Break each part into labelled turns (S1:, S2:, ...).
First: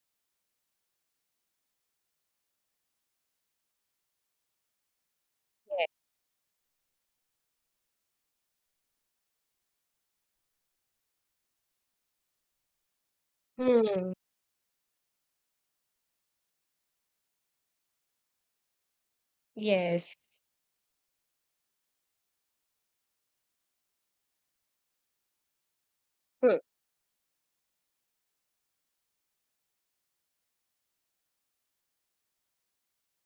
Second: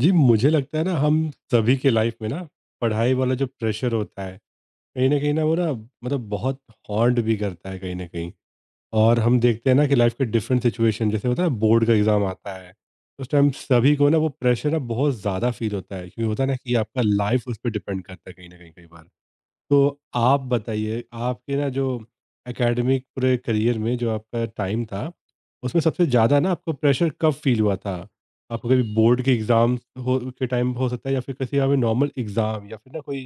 S1: जी, मुझे लगता है ना हम सभी के लाइफ में ना पढ़ाई वाला जो प्रेशर होता है, कहीं न कहीं ना वो ना
S2: Yes.
S1: मतलब बहुत हॉन्ट भी करता है कहीं न कहीं। और हम देखते हैं ना कि लाइफ के डिफरेंट सिचुएशन जैसे होता है ना बोर्ड का एग्ज़ाम आता है, उस टाइम सभी को
S2: Hmm.
S1: ना वो प्रेशर ना बहुत ज़्यादा फ़ील होता है क्योंकि होता है ना कि आपका लाइफ उस पे डिपेंड करता है कहीं न कहीं कई बार। तो
S2: Yes.
S1: आप बताइए आपके ना जो एकेडमिक पूरे करियर में जो आपका टाइम था, उसमें सबसे ज़्यादा ना
S2: Hmm.
S1: आपको प्रेशर कब फ़ील हुआ था? आपको कभी बोर्ड के एग्ज़ाम हो के टाइम हो सकता है या फिर किसी हमें नॉर्मल एग्ज़ाम या फिर ना कोई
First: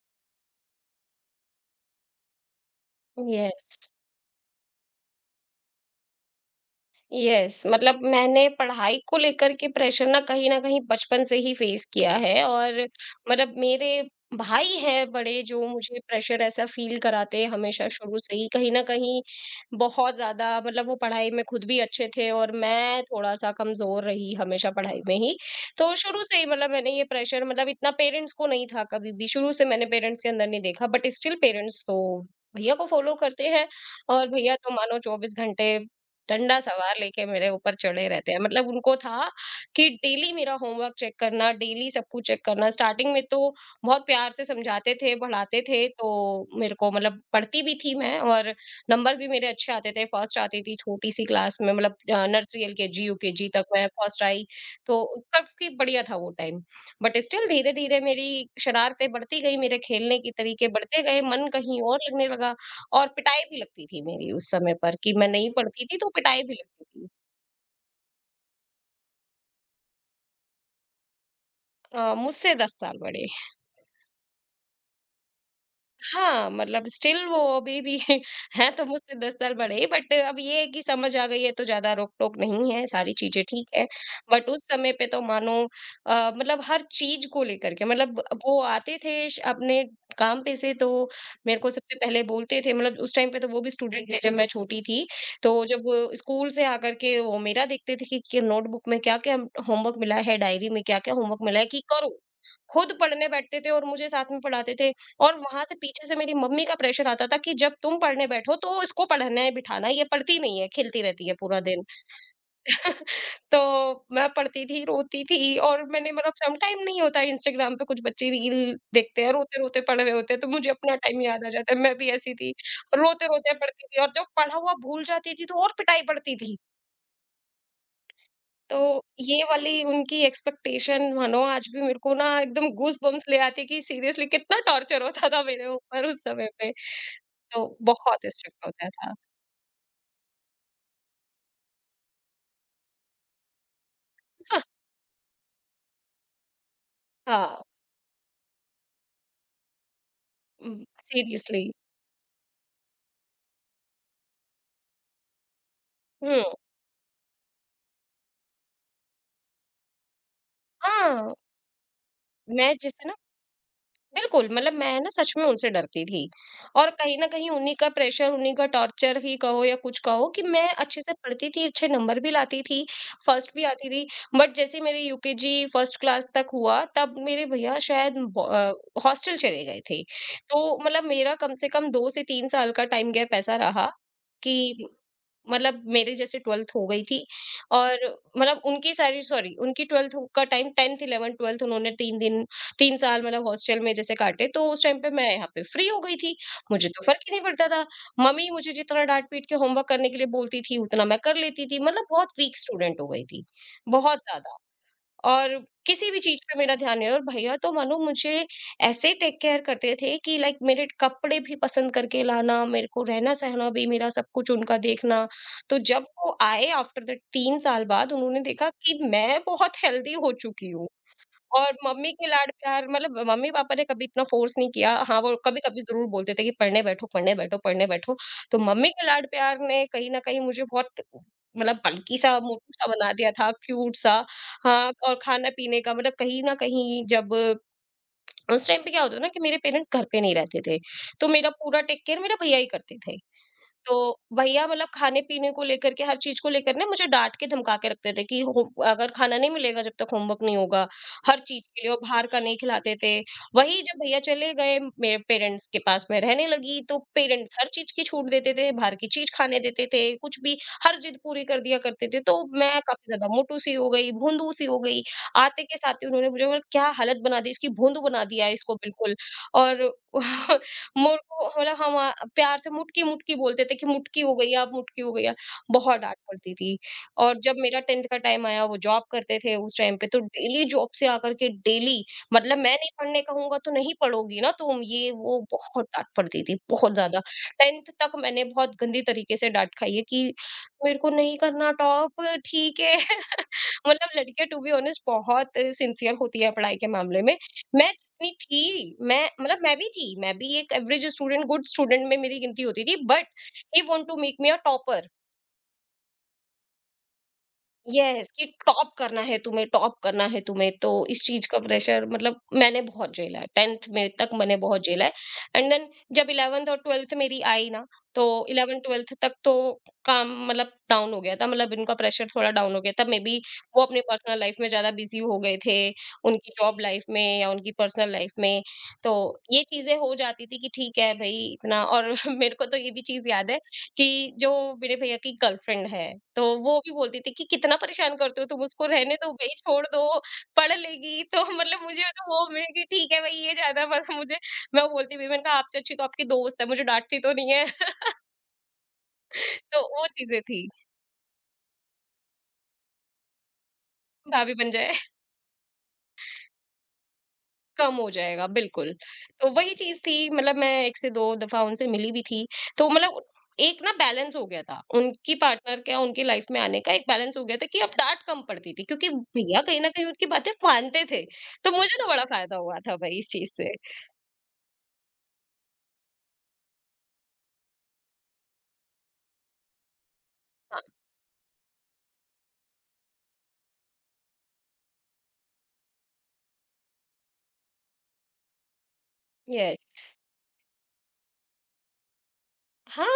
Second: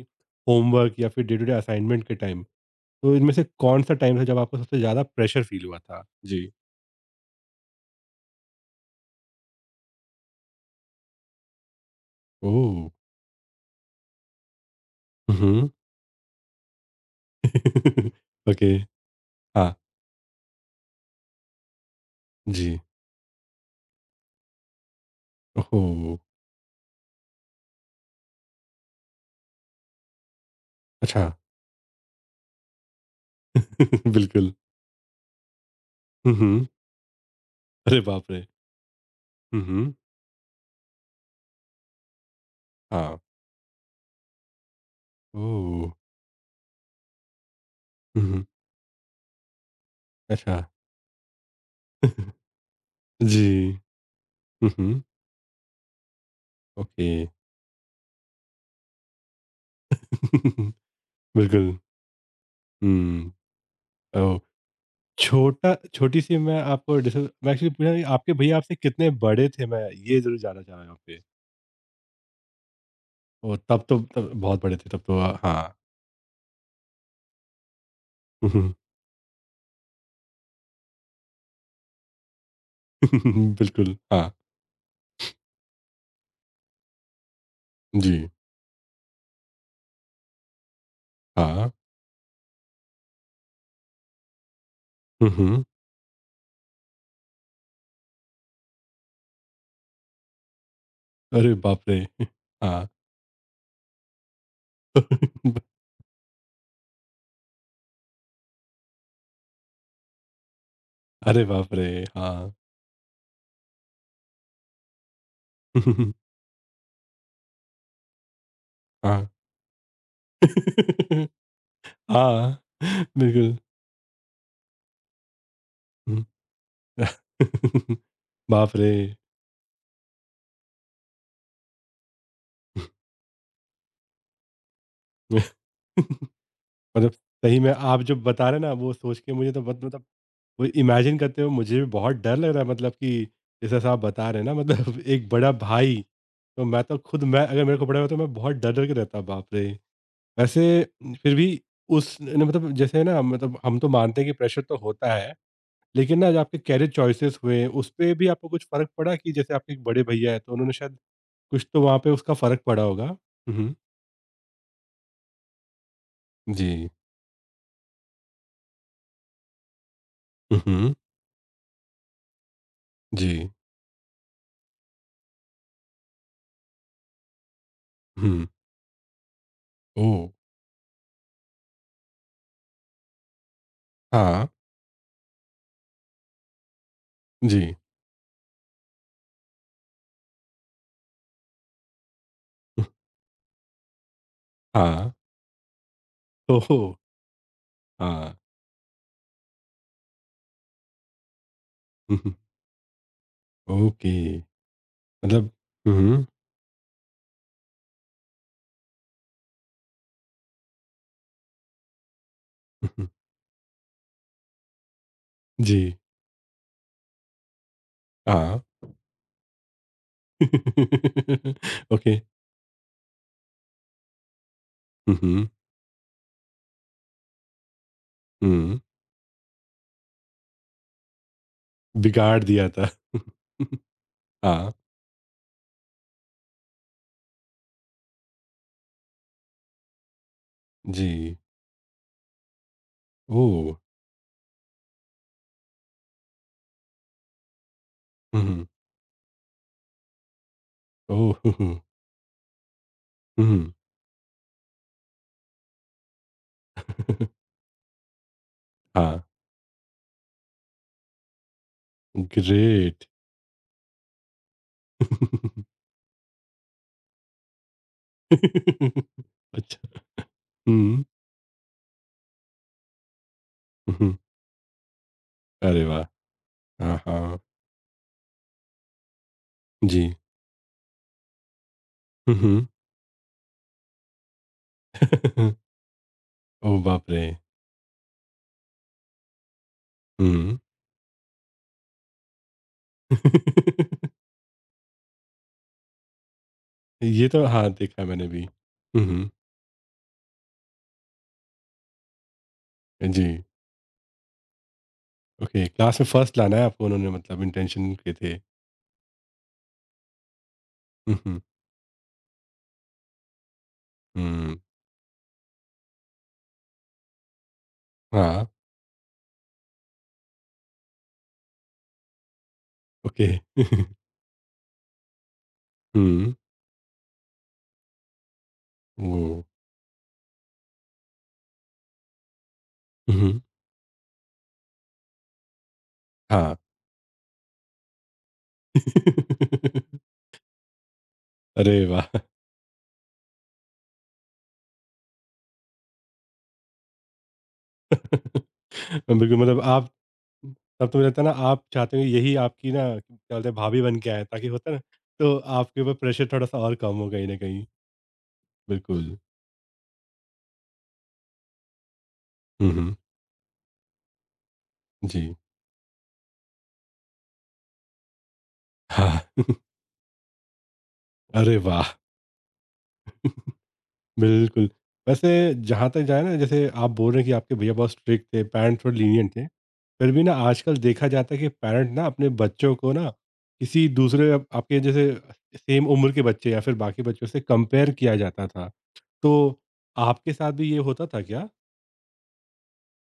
S1: होमवर्क या फिर डे टू डे असाइनमेंट के टाइम? तो इनमें से
S2: Yes.
S1: कौन-सा टाइम था जब आपको सबसे ज़्यादा प्रेशर फ़ील हुआ था? जी।
S2: यस, मतलब मैंने पढ़ाई को लेकर के प्रेशर ना कहीं न कहीं बचपन से ही फेस किया है, और
S1: ओह!
S2: मतलब मेरे भाई हैं बड़े, जो
S1: उहुँ।
S2: मुझे प्रेशर ऐसा फील कराते हैं हमेशा शुरू से ही, कहीं
S1: ओके।
S2: न कहीं
S1: हाँ,
S2: बहुत ज़्यादा। मतलब वो पढ़ाई में खुद भी अच्छे थे और
S1: जी।
S2: मैं थोड़ा-सा कमज़ोर रही हमेशा पढ़ाई में ही। तो
S1: ओह!
S2: शुरू से ही मतलब मैंने ये प्रेशर, मतलब इतना पेरेंट्स को नहीं था कभी भी, शुरू से मैंने पेरेंट्स के अंदर नहीं देखा, बट
S1: अच्छा।
S2: स्टिल पेरेंट्स तो भैया को फ़ॉलो करते हैं, और
S1: बिल्कुल।
S2: भैया तो मानो 24 घंटे
S1: हुँ,
S2: डंडा
S1: हुँ।
S2: सवार लेके मेरे ऊपर
S1: अरे
S2: चढ़े
S1: बाप
S2: रहते हैं।
S1: रे!
S2: मतलब उनको था
S1: हुँ,
S2: कि
S1: हुँ।
S2: डेली मेरा होमवर्क चेक करना, डेली सब कुछ चेक करना। स्टार्टिंग
S1: हाँ।
S2: में तो बहुत प्यार से समझाते थे, पढ़ाते थे,
S1: ओह!
S2: तो मेरे को मतलब पढ़ती भी थी मैं
S1: उहुँ।
S2: और नंबर भी मेरे अच्छे आते थे। फर्स्ट
S1: अच्छा।
S2: आती थी छोटी-सी क्लास में, मतलब नर्सरी, एलकेजी, यूकेजी तक
S1: जी।
S2: मैं फर्स्ट आई,
S1: उहुँ।
S2: तो काफ़ी बढ़िया था वो टाइम।
S1: ओके।
S2: बट स्टिल धीरे-धीरे मेरी शरारतें बढ़ती गई, मेरे खेलने के तरीके बढ़ते गए, मन
S1: बिल्कुल।
S2: कहीं और लगने लगा। और
S1: हुँ।
S2: पिटाई भी लगती थी मेरी
S1: ओह!
S2: उस समय पर, कि मैं नहीं
S1: छोटा
S2: पढ़ती थी तो
S1: छोटी-सी
S2: पिटाई भी
S1: मैं
S2: लगती
S1: आपको
S2: थी।
S1: जैसे मैं एक्चुअली पूछा कि आपके भैया आपसे कितने बड़े थे? मैं ये ज़रूर जानना चाह रहा हूँ यहाँ पे।
S2: मुझसे 10 साल बड़े।
S1: ओह! तब तो तब बहुत बड़े थे तब तो हाँ।
S2: हाँ, मतलब स्टिल वो अभी भी हैं, तो मुझसे 10 साल बड़े ही, बट अब ये है कि समझ आ गई है तो ज़्यादा रोक-टोक नहीं है, सारी चीज़ें ठीक है।
S1: बिल्कुल, हाँ।
S2: बट उस समय पे तो मानो मतलब हर चीज़ को लेकर के, मतलब
S1: जी,
S2: वो आते थे श अपने काम पे से, तो मेरे
S1: हाँ।
S2: को सबसे पहले बोलते थे, मतलब उस टाइम पे तो वो भी स्टूडेंट थे जब मैं छोटी थी।
S1: हुँ, हुँ।
S2: तो जब स्कूल से आकर के वो मेरा देखते थे कि नोटबुक में क्या-क्या होमवर्क मिला है, डायरी में क्या-क्या होमवर्क
S1: अरे
S2: मिला है कि
S1: बाप रे!
S2: करो।
S1: हाँ।
S2: खुद पढ़ने बैठते थे और मुझे साथ में पढ़ाते थे। और वहाँ से पीछे से मेरी मम्मी का प्रेशर आता था कि जब तुम पढ़ने बैठो तो इसको पढ़ने बिठाना, ये पढ़ती नहीं है, खेलती रहती है
S1: अरे
S2: पूरा
S1: बाप रे!
S2: दिन।
S1: हाँ।
S2: तो मैं पढ़ती थी, रोती थी, और मैंने, मतलब सम टाइम नहीं होता इंस्टाग्राम पे कुछ बच्चे रील देखते
S1: हाँ।
S2: हैं, रोते-रोते पढ़ रहे होते हैं, तो मुझे अपना टाइम याद आ जाता है। मैं भी ऐसी थी,
S1: हाँ,
S2: रोते-रोते
S1: बिल्कुल।
S2: पढ़ती थी, और जब पढ़ा हुआ भूल जाती थी तो और पिटाई
S1: हुँ।
S2: पड़ती थी।
S1: बाप
S2: तो
S1: रे!
S2: ये वाली उनकी एक्सपेक्टेशन मानो आज भी मेरे को ना एकदम गूज़बम्प्स ले आती है, कि सीरियसली कितना टॉर्चर होता था मेरे ऊपर उस समय पे।
S1: मतलब सही
S2: तो
S1: में आप जो
S2: बहुत
S1: बता रहे
S2: स्ट्रिक्ट
S1: हैं ना
S2: होता
S1: वो
S2: था।
S1: सोच के मुझे तो बहुत मतलब वो इमेजिन करते हुए मुझे भी बहुत डर लग रहा है मतलब कि जैसा आप बता रहे हैं ना मतलब एक बड़ा भाई, तो मैं तो खुद मैं
S2: हाँ,
S1: अगर मेरे को पड़ा होता तो मैं बहुत डर-डर के रहता, बाप रे!
S2: उम,
S1: वैसे फिर भी
S2: सीरियसली।
S1: उस न मतलब जैसे ना मतलब हम तो मानते हैं कि प्रेशर तो होता है, लेकिन ना जो
S2: हुँ,
S1: आपके करियर चॉइसेस हुए, उसपे भी आपको कुछ फ़र्क पड़ा कि जैसे आपके एक बड़े भैया हैं, तो उन्होंने शायद
S2: हाँ,
S1: कुछ तो वहाँ पे उसका फ़र्क
S2: मैं
S1: पड़ा होगा?
S2: जैसे ना,
S1: हुँ, हुँ।
S2: बिल्कुल, मतलब मैं ना सच में उनसे डरती थी,
S1: जी।
S2: और कहीं न कहीं उन्हीं का प्रेशर, उन्हीं का टॉर्चर ही कहो या कुछ कहो, कि
S1: हुँ,
S2: मैं
S1: हुँ।
S2: अच्छे से पढ़ती थी, अच्छे नंबर भी लाती थी,
S1: जी।
S2: फर्स्ट भी आती थी। बट जैसे मेरे यूकेजी फर्स्ट क्लास तक हुआ, तब मेरे भैया शायद
S1: हुँ।
S2: ब हॉस्टल चले गए थे।
S1: ओह!
S2: तो मतलब मेरा कम से कम 2 से 3 साल का टाइम गैप ऐसा रहा
S1: हाँ।
S2: कि मतलब मेरे जैसे 12th हो गई थी,
S1: जी।
S2: और मतलब उनकी सारी, सॉरी, उनकी 12th का टाइम, 10th, 11th, 12th उन्होंने
S1: हुँ,
S2: 3 साल मतलब हॉस्टल में जैसे काटे, तो उस टाइम पे
S1: हाँ।
S2: मैं यहाँ पे फ्री हो गई थी।
S1: ओहो!
S2: मुझे तो फ़र्क ही नहीं पड़ता था।
S1: हाँ।
S2: मम्मी मुझे जितना डाँट-पीट के होमवर्क करने के लिए बोलती थी उतना मैं कर लेती थी। मतलब
S1: हुँ, हुँ।
S2: बहुत वीक स्टूडेंट हो गई थी,
S1: ओके।
S2: बहुत ज़्यादा,
S1: मतलब
S2: और
S1: हुँ,
S2: किसी भी
S1: हुँ।
S2: चीज़ पे मेरा ध्यान नहीं, और भैया तो मानो मुझे ऐसे टेक केयर करते थे कि लाइक मेरे कपड़े भी पसंद करके लाना, मेरे
S1: हुँ,
S2: को
S1: हुँ।
S2: रहना-सहना भी, मेरा सब कुछ उनका देखना। तो
S1: जी।
S2: जब वो आए आफ्टर द 3 साल बाद, उन्होंने
S1: हाँ।
S2: देखा कि मैं बहुत हेल्दी हो चुकी हूँ। और मम्मी
S1: ओके।
S2: के लाड प्यार, मतलब मम्मी-पापा ने कभी इतना फ़ोर्स नहीं किया।
S1: हुँ,
S2: हाँ, वो
S1: हुँ।
S2: कभी-कभी ज़रूर बोलते थे कि पढ़ने बैठो, पढ़ने बैठो, पढ़ने बैठो। तो
S1: हुँ।
S2: मम्मी के लाड प्यार ने कहीं न कहीं मुझे बहुत, मतलब बल्की-सा,
S1: बिगाड़ दिया
S2: मोटू-सा
S1: था।
S2: बना दिया था, क्यूट-सा।
S1: हाँ।
S2: हाँ, और खाना-पीने का मतलब कहीं न कहीं, जब उस टाइम पे क्या होता था ना कि मेरे पेरेंट्स घर पे नहीं रहते थे। तो
S1: जी।
S2: मेरा पूरा टेक केयर मेरे भैया ही करते थे।
S1: ओह!
S2: तो भैया मतलब खाने-पीने को लेकर के, हर चीज़ को लेकर ना मुझे डाँट के धमका के रखते थे कि
S1: हुँ,
S2: हो
S1: हुँ।
S2: अगर खाना नहीं मिलेगा जब तक होमवर्क नहीं होगा,
S1: ओह!
S2: हर
S1: हुँ,
S2: चीज़
S1: हुँ।
S2: के लिए, और बाहर का नहीं खिलाते थे।
S1: हुँ।
S2: वहीं जब भैया चले गए, मेरे पेरेंट्स के पास मैं रहने लगी, तो पेरेंट्स हर चीज़ की छूट देते थे, बाहर की
S1: हाँ,
S2: चीज़ खाने देते थे, कुछ भी, हर ज़िद पूरी कर दिया करते थे। तो मैं काफ़ी
S1: ग्रेट।
S2: ज़्यादा मोटू सी हो गई, भोंदू सी हो गई। आते के साथ ही उन्होंने मुझे बोला, क्या हालत बना दी इसकी, भोंदू बना दिया है इसको बिल्कुल। और
S1: अच्छा। हुँ,
S2: मोर को, मतलब हम प्यार से मुटकी-मुटकी बोलते थे, कि
S1: हुँ।
S2: मुटकी हो गई आप, मुटकी हो गई आप।
S1: अरे
S2: बहुत
S1: वाह!
S2: डाँट पड़ती थी।
S1: हाँ, हाँ।
S2: और जब मेरा 10th का टाइम आया, वो जॉब करते थे उस टाइम
S1: जी।
S2: पे, तो डेली जॉब से आकर के डेली,
S1: हुँ,
S2: मतलब
S1: हुँ।
S2: मैं नहीं पढ़ने कहूँगा तो नहीं पढ़ोगी ना तुम, ये वो, बहुत डाँट पड़ती थी,
S1: ओह
S2: बहुत
S1: बाप
S2: ज़्यादा।
S1: रे!
S2: 10th तक मैंने बहुत गंदी तरीके से डाँट खाई है, कि
S1: हुँ।
S2: मेरे को नहीं करना टॉप, ठीक है। मतलब लड़कियाँ टू बी ऑनेस्ट बहुत सिंसियर होती है पढ़ाई के मामले
S1: ये
S2: में।
S1: तो हाँ,
S2: मैं
S1: देखा है मैंने
S2: इतनी
S1: भी।
S2: थी,
S1: हुँ,
S2: मैं,
S1: हुँ।
S2: मतलब मैं भी थी, मैं भी एक एवरेज स्टूडेंट, गुड स्टूडेंट में मेरी गिनती होती थी,
S1: जी।
S2: But he want to make me a topper.
S1: Okay, class में फर्स्ट लाना है आपको उन्होंने मतलब इंटेंशन के
S2: यस,
S1: थे।
S2: कि टॉप करना है तुम्हें, टॉप करना है तुम्हें, तो
S1: हुँ,
S2: इस
S1: हुँ।
S2: चीज़ का प्रेशर मतलब मैंने बहुत झेला है, 10th में तक
S1: हुँ।
S2: मैंने बहुत झेला है। एंड देन जब 11th और 12th मेरी आई ना, तो
S1: हाँ,
S2: 11th-12th तक तो काम, मतलब डाउन हो गया था, मतलब इनका प्रेशर थोड़ा डाउन हो गया था, मे
S1: ओके।
S2: बी वो अपने पर्सनल लाइफ में ज़्यादा बिज़ी हो गए थे,
S1: हुँ।
S2: उनकी जॉब लाइफ में या उनकी पर्सनल लाइफ में,
S1: ओह!
S2: तो ये चीज़ें हो जाती थी कि ठीक है भई, इतना। और मेरे को तो ये भी
S1: हुँ,
S2: चीज़
S1: हुँ।
S2: याद है कि जो मेरे भैया की गर्लफ्रेंड है, तो
S1: हाँ।
S2: वो भी बोलती थी कि कितना परेशान करते हो तुम उसको, रहने दो भई, छोड़ दो, पढ़ लेगी। तो
S1: अरे
S2: मतलब मुझे,
S1: वाह!
S2: मतलब वो, मैं कि ठीक है भई, ये ज़्यादा, बस मुझे, मैं वो बोलती भी, मैंने कहा आपसे अच्छी तो आपकी दोस्त है, मुझे डाँटती तो नहीं है।
S1: बिल्कुल मतलब
S2: तो
S1: आप
S2: वो चीज़ें थी,
S1: तब तो मुझे लगता है ना आप चाहते हो कि यही आपकी ना क्या बोलते हैं भाभी बन के आए ताकि
S2: भाभी
S1: होता
S2: बन
S1: है ना,
S2: जाए।
S1: तो आपके ऊपर प्रेशर थोड़ा-सा और कम हो कहीं न कहीं।
S2: कम हो जाएगा, बिल्कुल।
S1: बिल्कुल।
S2: तो वही चीज़ थी मतलब मैं 1 से 2 दफ़ा उनसे मिली भी थी।
S1: हुँ,
S2: तो
S1: हुँ।
S2: मतलब एक ना बैलेंस हो गया था,
S1: जी। हाँ।
S2: उनकी पार्टनर का उनकी लाइफ़ में आने का एक बैलेंस हो गया था, कि अब डाँट कम पड़ती थी क्योंकि भैया कहीं न कहीं उनकी बातें मानते थे।
S1: अरे
S2: तो
S1: वाह!
S2: मुझे तो बड़ा फ़ायदा हुआ था भाई इस चीज़ से।
S1: बिल्कुल। वैसे जहाँ तक जाए ना जैसे आप बोल रहे हैं कि आपके भैया बहुत स्ट्रिक्ट थे, पैरेंट्स थोड़े लीनिएंट थे। फिर भी ना आजकल
S2: हाँ,
S1: देखा जाता है कि पैरेंट ना अपने बच्चों को ना किसी दूसरे आप आपके जैसे सेम उम्र के बच्चे या फिर बाकी बच्चों से कंपेयर किया जाता था। तो
S2: यस।
S1: आपके साथ भी ये होता था क्या?
S2: हाँ,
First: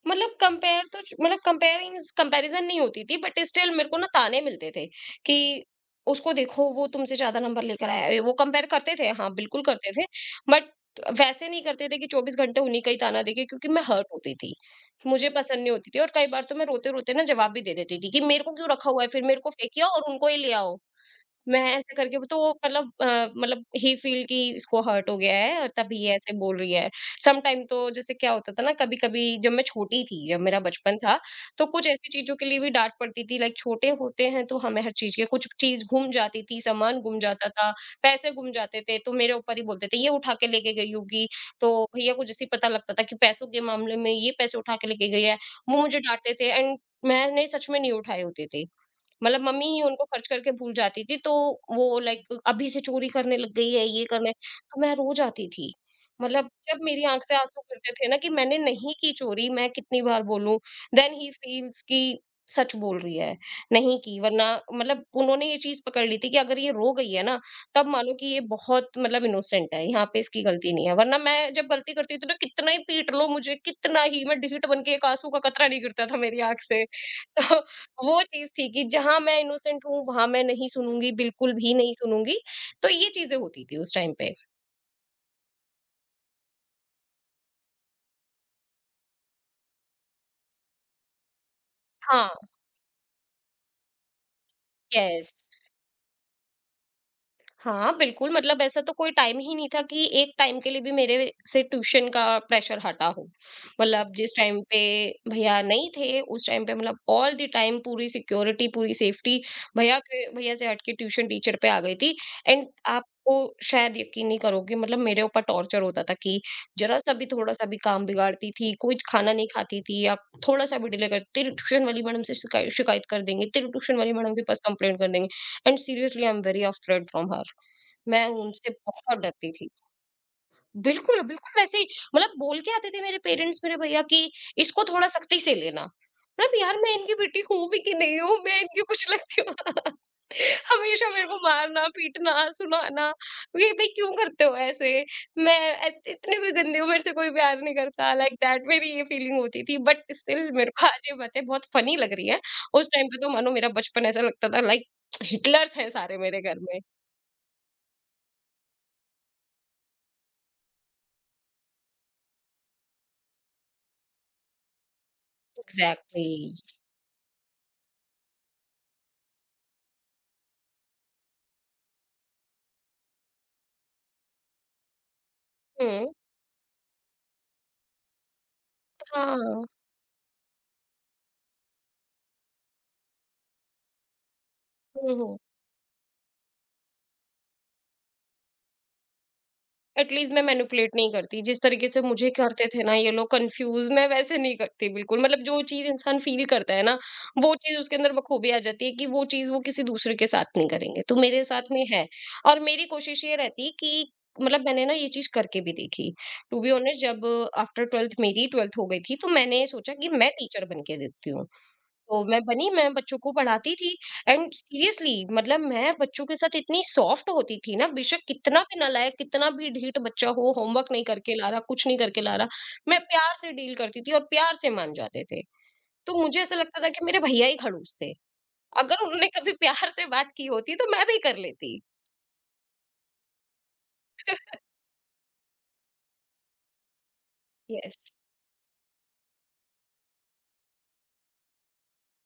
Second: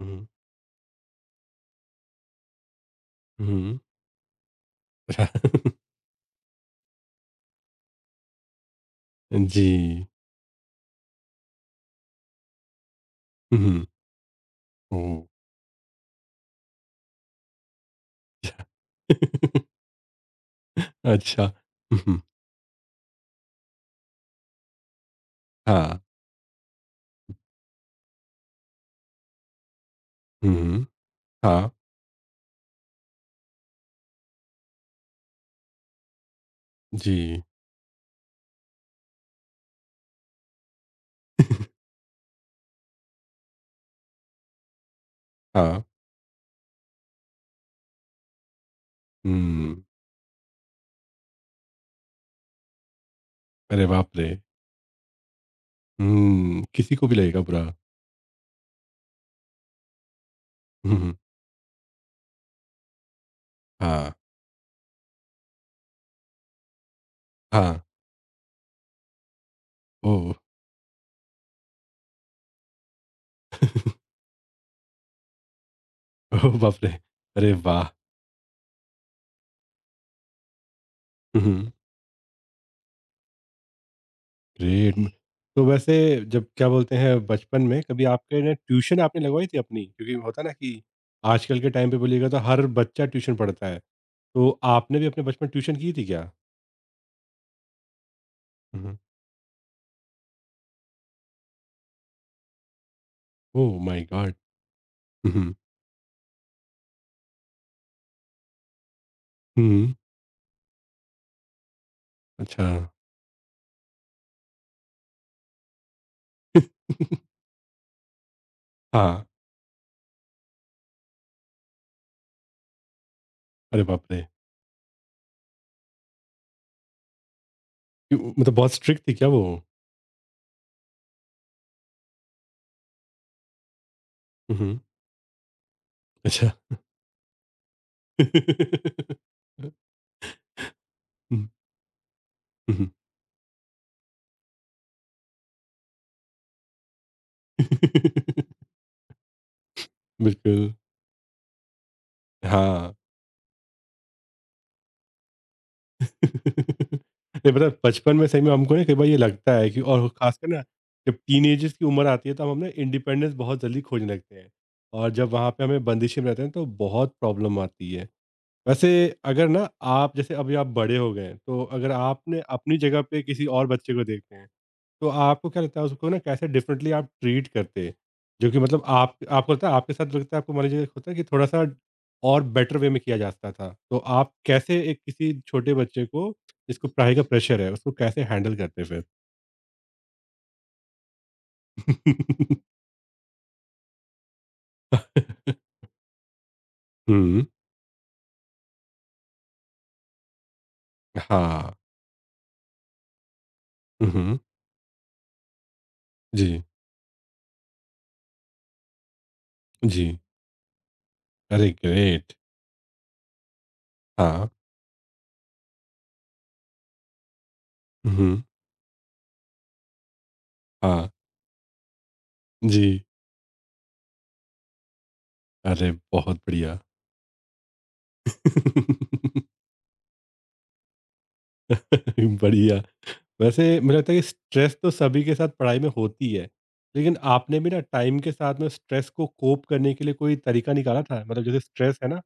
S1: हुँ,
S2: मतलब कंपेयर तो च मतलब कंपेयरिंग, कंपैरिज़न नहीं होती थी, बट स्टिल
S1: हुँ,
S2: मेरे को ना ताने मिलते थे
S1: अच्छा
S2: कि उसको देखो, वो तुमसे ज़्यादा नंबर लेकर आया है। वो कंपेयर करते थे, हाँ, बिल्कुल करते थे,
S1: जी।
S2: बट वैसे नहीं करते थे कि 24 घंटे उन्हीं का ही ताना देके,
S1: हुँ,
S2: क्योंकि मैं
S1: हुँ,
S2: हर्ट होती थी।
S1: ओह!
S2: मुझे पसंद नहीं होती थी, और कई बार तो मैं रोते-रोते ना जवाब भी दे देती थी कि मेरे को क्यों रखा हुआ है? फिर मेरे को फेंकिए और उनको ही ले आओ।
S1: अच्छा।
S2: मैं ऐसे
S1: हुँ,
S2: करके
S1: हुँ,
S2: तो वो मतलब मतलब ही फील कि इसको हर्ट हो गया है और
S1: हाँ।
S2: तभी ये ऐसे बोल रही है। सम टाइम तो जैसे क्या होता था ना, कभी-कभी जब मैं छोटी थी, जब
S1: हुँ,
S2: मेरा
S1: हुँ,
S2: बचपन था, तो
S1: हाँ,
S2: कुछ ऐसी चीज़ों के लिए भी डाँट पड़ती थी, लाइक छोटे होते हैं तो हमें हर चीज़ के, कुछ चीज़ गुम जाती थी, सामान गुम
S1: जी,
S2: जाता था, पैसे गुम जाते थे, तो मेरे ऊपर ही बोलते थे, "ये उठा के लेके गई होगी।" तो भैया को जैसे ही पता लगता था कि पैसों के मामले में ये पैसे उठा के लेके गई है, वो
S1: हाँ।
S2: मुझे डाँटते थे, एंड मैंने सच में नहीं उठाए होते थे। मतलब मम्मी
S1: हुँ,
S2: ही उनको खर्च करके भूल जाती थी, तो वो लाइक, अभी से चोरी करने लग गई
S1: अरे
S2: है, ये
S1: बाप रे!
S2: करने, तो मैं रो जाती थी। मतलब
S1: हुँ,
S2: जब
S1: किसी
S2: मेरी
S1: को भी
S2: आँख से
S1: लगेगा
S2: आँसू
S1: बुरा।
S2: गिरते थे ना कि मैंने नहीं की चोरी, मैं कितनी बार बोलूँ?
S1: हुँ, हुँ।
S2: देन ही फील्स कि सच बोल रही है, नहीं
S1: हाँ,
S2: की वरना। मतलब उन्होंने ये चीज़ पकड़ ली थी कि अगर ये रो गई है ना,
S1: हाँ।
S2: तब मानो कि ये बहुत मतलब इनोसेंट है, यहाँ पे
S1: ओह!
S2: इसकी गलती नहीं है। वरना मैं जब गलती करती थी ना कितना ही पीट लो मुझे, कितना ही मैं ढीठ बन के एक आँसू का कतरा नहीं गिरता था मेरी
S1: ओह
S2: आँख
S1: बाप
S2: से।
S1: रे! अरे वाह!
S2: वो चीज़ थी कि जहाँ मैं इनोसेंट हूँ, वहाँ मैं नहीं सुनूँगी,
S1: हुँ,
S2: बिल्कुल
S1: हुँ।
S2: भी नहीं सुनूँगी। तो ये चीज़ें होती थी उस टाइम पे।
S1: ग्रेट। हुँ। तो वैसे जब क्या बोलते हैं बचपन में कभी आपके ना ट्यूशन आपने लगवाई थी अपनी? क्योंकि होता है ना कि आजकल के टाइम पे बोलिएगा
S2: हाँ,
S1: तो हर बच्चा ट्यूशन पढ़ता है। तो आपने भी अपने
S2: येस।
S1: बचपन ट्यूशन की थी क्या?
S2: हाँ, बिल्कुल मतलब ऐसा
S1: हुँ,
S2: तो
S1: हुँ।
S2: कोई टाइम ही नहीं था कि एक टाइम के लिए भी मेरे से ट्यूशन का प्रेशर हटा हो।
S1: ओह माय
S2: मतलब
S1: गॉड!
S2: जिस टाइम पे
S1: हुँ, हुँ।
S2: भैया नहीं थे, उस टाइम पे मतलब ऑल द टाइम पूरी सिक्योरिटी, पूरी सेफ्टी
S1: हुँ,
S2: भैया के भैया से हट के ट्यूशन टीचर पे आ गई थी।
S1: अच्छा।
S2: एंड आपको शायद यकीन नहीं करोगे मतलब मेरे ऊपर टॉर्चर होता था कि ज़रा-सा भी, थोड़ा-सा भी काम बिगाड़ती थी, कुछ
S1: हाँ।
S2: खाना नहीं खाती थी या थोड़ा-सा भी डिले करती, "तेरी ट्यूशन वाली मैडम से शिकायत कर देंगे, तेरी
S1: अरे
S2: ट्यूशन
S1: बाप
S2: वाली
S1: रे!
S2: मैडम के पास कंप्लेंट कर देंगे।" And seriously I am very afraid from her.
S1: क्यों
S2: मैं
S1: मतलब
S2: उनसे
S1: बहुत स्ट्रिक्ट थी
S2: बहुत
S1: क्या वो?
S2: डरती थी। बिल्कुल, बिल्कुल वैसे ही मतलब बोल के आते थे मेरे पेरेंट्स मेरे भैया कि
S1: हुँ, हुँ।
S2: इसको थोड़ा सख्ती से लेना।
S1: अच्छा।
S2: मतलब यार मैं इनकी बेटी हूँ भी कि नहीं हूँ, मैं इनकी कुछ लगती हूँ। हमेशा मेरे को
S1: हुँ, हुँ,
S2: मारना, पीटना,
S1: हुँ।
S2: सुनाना, ये भाई क्यों करते हो ऐसे? मैं इत इतनी भी गंदी हूँ, मेरे से कोई प्यार नहीं करता लाइक दैट मेरी ये फीलिंग होती थी। बट स्टिल मेरे
S1: बिल्कुल,
S2: को आज ये बातें बहुत फनी लग रही हैं। उस
S1: हाँ।
S2: टाइम पे तो मानो मेरा बचपन ऐसा लगता था लाइक हिटलर्स हैं सारे मेरे घर में।
S1: नहीं पता है बचपन में सही में हमको ना कई बार ये लगता है कि और ख़ासकर ना जब टीनेजर्स की उम्र आती है तो हम ना इंडिपेंडेंस बहुत जल्दी खोजने लगते हैं और जब वहाँ पे हमें बंदिशें में रहते
S2: एग्ज़ैक्टली।
S1: हैं तो बहुत प्रॉब्लम आती है। वैसे अगर ना आप जैसे अभी आप बड़े हो गए हैं, तो अगर आपने अपनी जगह पे किसी और बच्चे को देखते हैं, तो आपको क्या लगता है उसको
S2: हुँ,
S1: ना कैसे डिफरेंटली आप ट्रीट करते? जो कि मतलब आप आपको
S2: हाँ।
S1: लगता है आपके साथ लगता है आपको मान लीजिए होता है कि थोड़ा-सा और बेटर वे में किया जाता था। तो आप कैसे एक
S2: हुँ,
S1: किसी
S2: हुँ।
S1: छोटे बच्चे को जिसको पढ़ाई का प्रेशर है उसको कैसे हैंडल करते फिर?
S2: एटलीस्ट मैं मैनिपुलेट नहीं करती, जिस तरीके से मुझे करते थे ना ये लोग कन्फ्यूज़ मैं वैसे नहीं करती बिल्कुल, मतलब जो चीज़ इंसान फ़ील करता है ना,
S1: हुँ।
S2: वो चीज़ उसके अंदर बखूबी आ जाती है कि वो चीज़ वो किसी दूसरे के साथ नहीं करेंगे, तो मेरे साथ
S1: हाँ।
S2: में है। और मेरी कोशिश ये रहती कि
S1: हुँ, हुँ।
S2: मतलब मैंने ना ये चीज़ करके भी देखी, टू
S1: जी,
S2: बी ऑनेस्ट जब आफ्टर 12th मेरी 12th हो गई थी, तो मैंने सोचा कि
S1: जी।
S2: मैं टीचर बन के देखती हूँ।
S1: अरे
S2: तो
S1: ग्रेट!
S2: मैं बनी, मैं बच्चों को पढ़ाती थी
S1: हाँ।
S2: एंड सीरियसली मतलब मैं बच्चों के साथ इतनी सॉफ्ट होती थी ना, बेशक
S1: हुँ,
S2: कितना भी नालायक, कितना भी ढीठ बच्चा हो, होमवर्क नहीं
S1: हाँ।
S2: करके ला रहा, कुछ नहीं करके ला रहा,
S1: जी।
S2: मैं प्यार से डील करती थी और प्यार से मान जाते थे।
S1: अरे
S2: तो
S1: बहुत
S2: मुझे ऐसा
S1: बढ़िया।
S2: लगता था कि मेरे भैया ही खड़ूस थे। अगर उन्होंने कभी प्यार से बात की होती तो मैं भी कर लेती।
S1: बढ़िया। वैसे मुझे लगता है कि स्ट्रेस तो सभी के साथ पढ़ाई में होती है, लेकिन आपने भी ना
S2: यस।
S1: टाइम के साथ में स्ट्रेस को कोप करने के लिए कोई तरीका निकाला था? मतलब जैसे स्ट्रेस है ना,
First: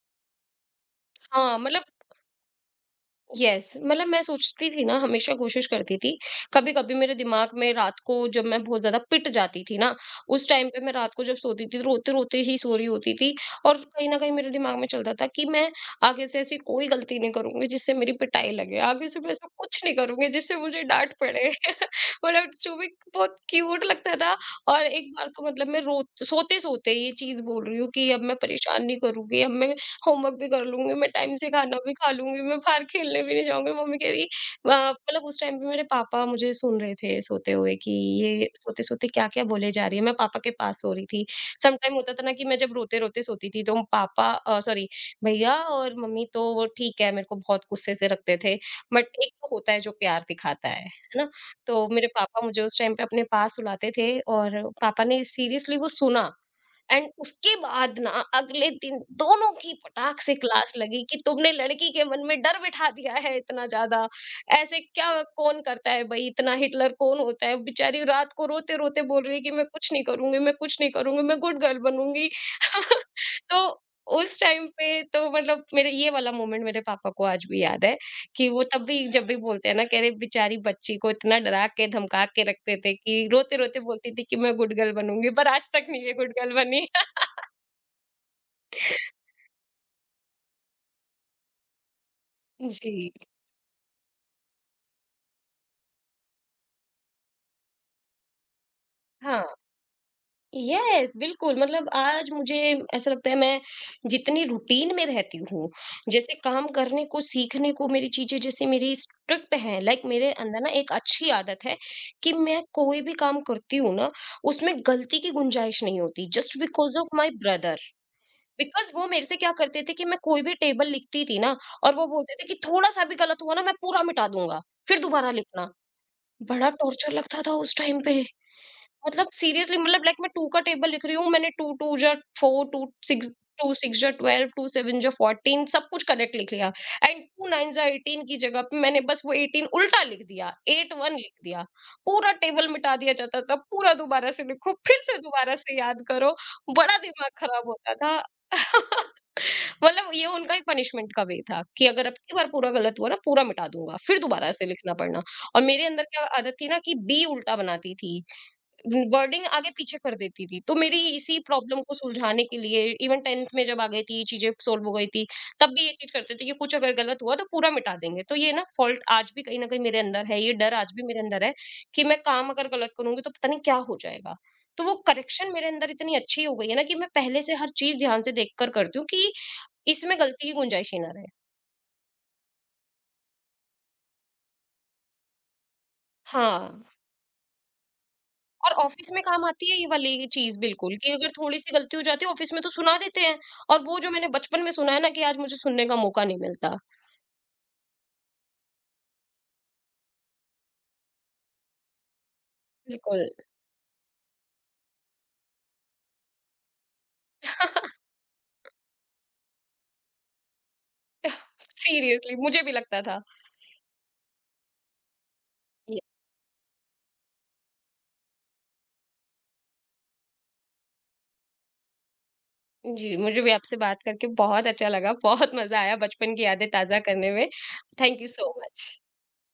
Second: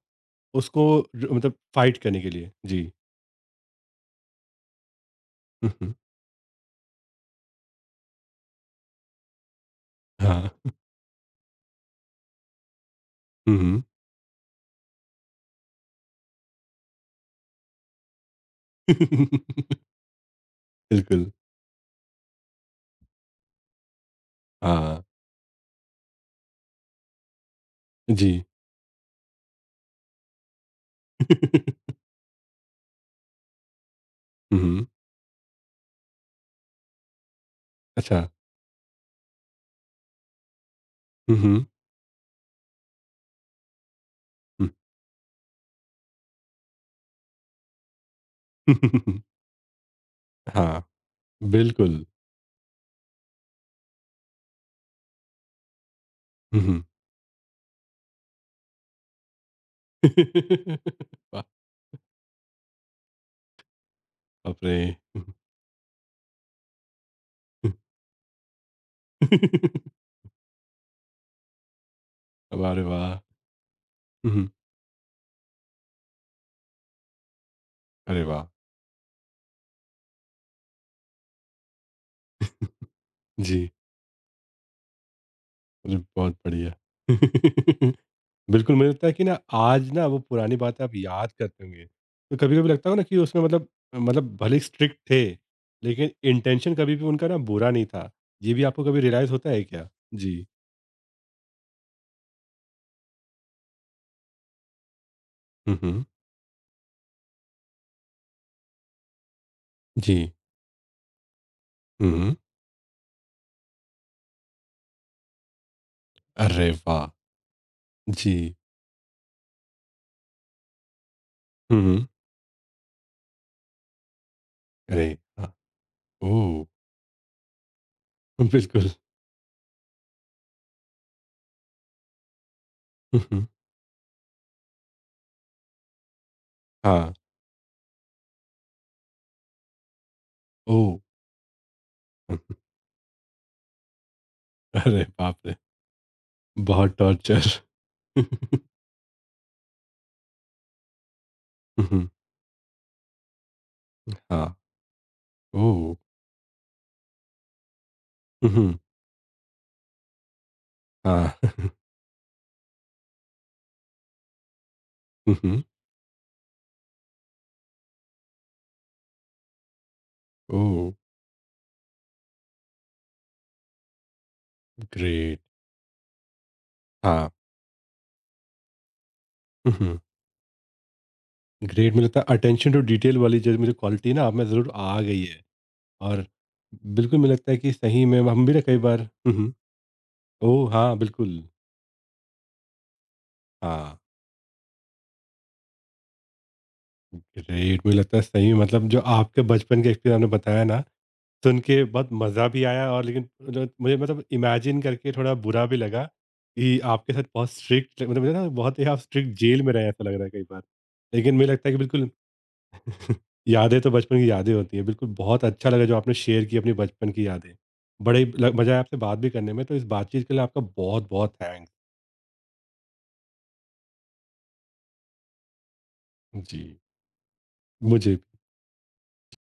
S1: उसको र मतलब
S2: हाँ, मतलब
S1: फाइट करने के लिए? जी।
S2: यस yes, मतलब मैं सोचती थी ना हमेशा कोशिश
S1: हुँ, हुँ।
S2: करती थी। कभी कभी मेरे दिमाग में रात को जब मैं बहुत ज्यादा पिट जाती थी ना उस
S1: हाँ।
S2: टाइम पे मैं रात को जब सोती थी रोते रोते ही सो रही होती थी
S1: हुँ,
S2: और
S1: हुँ।
S2: कहीं ना कहीं मेरे दिमाग में चलता था कि मैं आगे से ऐसी कोई गलती नहीं करूंगी जिससे मेरी पिटाई लगे, आगे से मैं ऐसा कुछ नहीं करूंगी जिससे मुझे डांट
S1: बिल्कुल।
S2: पड़े। मतलब जो भी बहुत क्यूट लगता था। और
S1: हाँ।
S2: एक बार तो मतलब मैं रो सोते सोते ये चीज बोल रही हूँ कि अब मैं
S1: जी।
S2: परेशान नहीं करूंगी, अब मैं होमवर्क भी कर लूँगी, मैं टाइम से खाना भी खा लूँगी, मैं बाहर खेलने भी नहीं जाऊँगी। मम्मी कह रही
S1: हुँ, हुँ।
S2: मतलब उस टाइम पे मेरे पापा मुझे सुन रहे थे सोते हुए कि
S1: अच्छा।
S2: ये सोते-सोते क्या-क्या बोले जा रही है। मैं पापा के पास सो रही थी।
S1: हुँ, हुँ।
S2: सम टाइम होता था ना कि मैं जब रोते-रोते सोती थी तो पापा
S1: हुँ।
S2: सॉरी भैया और मम्मी तो वो ठीक है, मेरे को बहुत गुस्से से रखते थे। बट एक तो होता है जो प्यार दिखाता
S1: हाँ,
S2: है ना? तो
S1: बिल्कुल।
S2: मेरे पापा मुझे उस टाइम पे अपने पास सुलाते थे और पापा ने सीरियसली वो सुना।
S1: हुँ, हुँ।
S2: एंड उसके बाद ना अगले दिन दोनों की पटाख से क्लास लगी कि
S1: वाह!
S2: तुमने लड़की के मन में डर बिठा दिया है इतना ज्यादा।
S1: बाप रे!
S2: ऐसे क्या कौन करता है भाई, इतना हिटलर कौन होता है, बेचारी रात को रोते रोते बोल रही है कि मैं कुछ नहीं करूंगी, मैं कुछ नहीं करूंगी, मैं गुड गर्ल बनूंगी।
S1: वाह रे वाह!
S2: तो
S1: हुँ,
S2: उस
S1: हुँ।
S2: टाइम पे तो मतलब मेरे ये वाला मोमेंट मेरे पापा को आज भी याद है
S1: अरे वाह!
S2: कि वो तब भी जब भी बोलते हैं ना कह रहे बेचारी बच्ची को इतना डरा के धमका के रखते थे कि रोते
S1: जी।
S2: रोते बोलती थी कि मैं गुड गर्ल बनूंगी, पर आज तक
S1: अरे,
S2: नहीं ये गुड
S1: बहुत
S2: गर्ल
S1: बढ़िया।
S2: बनी।
S1: बिल्कुल, मुझे लगता है कि ना आज ना वो पुरानी बातें आप याद करते होंगे, तो कभी-कभी लगता होगा ना
S2: जी,
S1: कि उसमें मतलब मतलब भले ही स्ट्रिक्ट थे, लेकिन इंटेंशन कभी भी उनका ना बुरा नहीं था। ये भी आपको कभी रियलाइज़ होता
S2: हाँ,
S1: है क्या? जी।
S2: यस बिल्कुल मतलब आज मुझे ऐसा लगता है मैं जितनी रूटीन में रहती हूँ,
S1: हुँ, हुँ।
S2: जैसे काम करने को, सीखने को मेरी चीज़ें जैसे मेरी स्ट्रिक्ट हैं लाइक
S1: जी।
S2: मेरे अंदर ना एक अच्छी आदत है
S1: हुँ,
S2: कि
S1: हुँ।
S2: मैं कोई भी काम करती हूँ ना, उसमें गलती की गुंजाइश नहीं होती जस्ट
S1: अरे
S2: बिकॉज़
S1: वाह!
S2: Of my brother.
S1: जी।
S2: बिकॉज़ वो मेरे से क्या करते थे कि मैं कोई भी टेबल लिखती थी ना
S1: हुँ,
S2: और
S1: हुँ।
S2: वो बोलते थे कि थोड़ा-सा भी गलत हुआ ना मैं पूरा मिटा दूँगा, फिर
S1: अरे!
S2: दोबारा
S1: हाँ।
S2: लिखना।
S1: ओह!
S2: बड़ा टॉर्चर लगता था उस टाइम पे।
S1: बिल्कुल।
S2: मतलब सीरियसली मतलब लाइक मैं 2 का टेबल लिख रही हूँ, मैंने 2 2 जा 4, 2
S1: हुँ,
S2: 6
S1: हुँ।
S2: 2 6 जा 12, 2 7 जा 14 सब कुछ करेक्ट लिख लिया
S1: हाँ।
S2: एंड 2 9 जा 18 की जगह पे मैंने बस वो 18 उल्टा लिख दिया,
S1: ओह!
S2: 81 लिख दिया। पूरा टेबल मिटा दिया जाता था, पूरा दोबारा से लिखो, फिर
S1: अरे
S2: से
S1: बाप रे!
S2: दोबारा से याद करो,
S1: बहुत
S2: बड़ा दिमाग
S1: टॉर्चर।
S2: खराब होता था।
S1: हुँ,
S2: मतलब ये उनका एक पनिशमेंट का वे था कि
S1: हुँ।
S2: अगर अब की बार पूरा गलत हुआ ना, पूरा मिटा दूँगा, फिर दोबारा
S1: हाँ।
S2: से लिखना पड़ना। और मेरे
S1: ओह!
S2: अंदर क्या आदत थी ना कि बी उल्टा बनाती थी।
S1: हुँ, हुँ।
S2: वर्डिंग आगे पीछे कर देती थी। तो मेरी
S1: हाँ।
S2: इसी प्रॉब्लम को सुलझाने के लिए इवन 10th में जब आ गई थी, ये चीज़ें सॉल्व हो गई थी,
S1: हुँ,
S2: तब भी ये चीज़ करते थे कि कुछ अगर गलत हुआ तो पूरा मिटा देंगे। तो ये ना फ़ॉल्ट आज भी कहीं न कहीं मेरे अंदर है, ये डर
S1: ओह!
S2: आज भी मेरे अंदर है कि मैं काम अगर गलत करूँगी तो पता नहीं क्या हो जाएगा। तो वो
S1: ग्रेट
S2: करेक्शन मेरे अंदर इतनी अच्छी हो गई है ना कि मैं
S1: हाँ,
S2: पहले से हर चीज़ ध्यान से देखकर करती हूँ कि
S1: हुँ, हुँ,
S2: इसमें गलती की गुंजाइश ही ना रहे।
S1: ग्रेट मुझे लगता है अटेंशन टू डिटेल वाली जो मुझे क्वालिटी ना आप में ज़रूर आ गई है और
S2: हाँ।
S1: बिल्कुल मुझे लगता है कि सही में हम भी ना
S2: और
S1: कई बार
S2: ऑफिस में
S1: हुँ,
S2: काम
S1: हुँ,
S2: आती है ये वाली चीज़
S1: ओह! हाँ,
S2: बिल्कुल कि अगर
S1: बिल्कुल,
S2: थोड़ी-सी गलती हो जाती है ऑफिस में तो सुना देते हैं और
S1: हाँ,
S2: वो जो मैंने बचपन में सुना है ना कि आज मुझे सुनने का मौका नहीं मिलता।
S1: ग्रेट मुझे लगता है सही में मतलब जो आपके बचपन के एक्सपीरियंस आपने बताया ना, सुन के बहुत मज़ा भी आया और लेकिन
S2: बिल्कुल।
S1: मतलब मुझे मतलब इमेजिन करके थोड़ा बुरा भी लगा कि आपके साथ बहुत स्ट्रिक्ट मतलब मुझे ना बहुत ही आप स्ट्रिक्ट जेल में रहे हैं ऐसा लग रहा है कई बार। लेकिन मुझे लगता है कि बिल्कुल
S2: सीरियसली मुझे भी लगता था।
S1: यादें तो बचपन की यादें होती हैं। बिल्कुल, बहुत अच्छा लगा जो
S2: जी।
S1: आपने शेयर की अपनी बचपन की यादें। बड़े ल मज़ा आया आपसे बात भी करने में, तो इस बातचीत के लिए आपका बहुत-बहुत थैंक्स।
S2: जी, मुझे भी आपसे बात करके बहुत अच्छा लगा, बहुत मज़ा आया बचपन की
S1: जी।
S2: यादें ताज़ा करने में।
S1: मुझे
S2: थैंक यू
S1: भी।
S2: So much.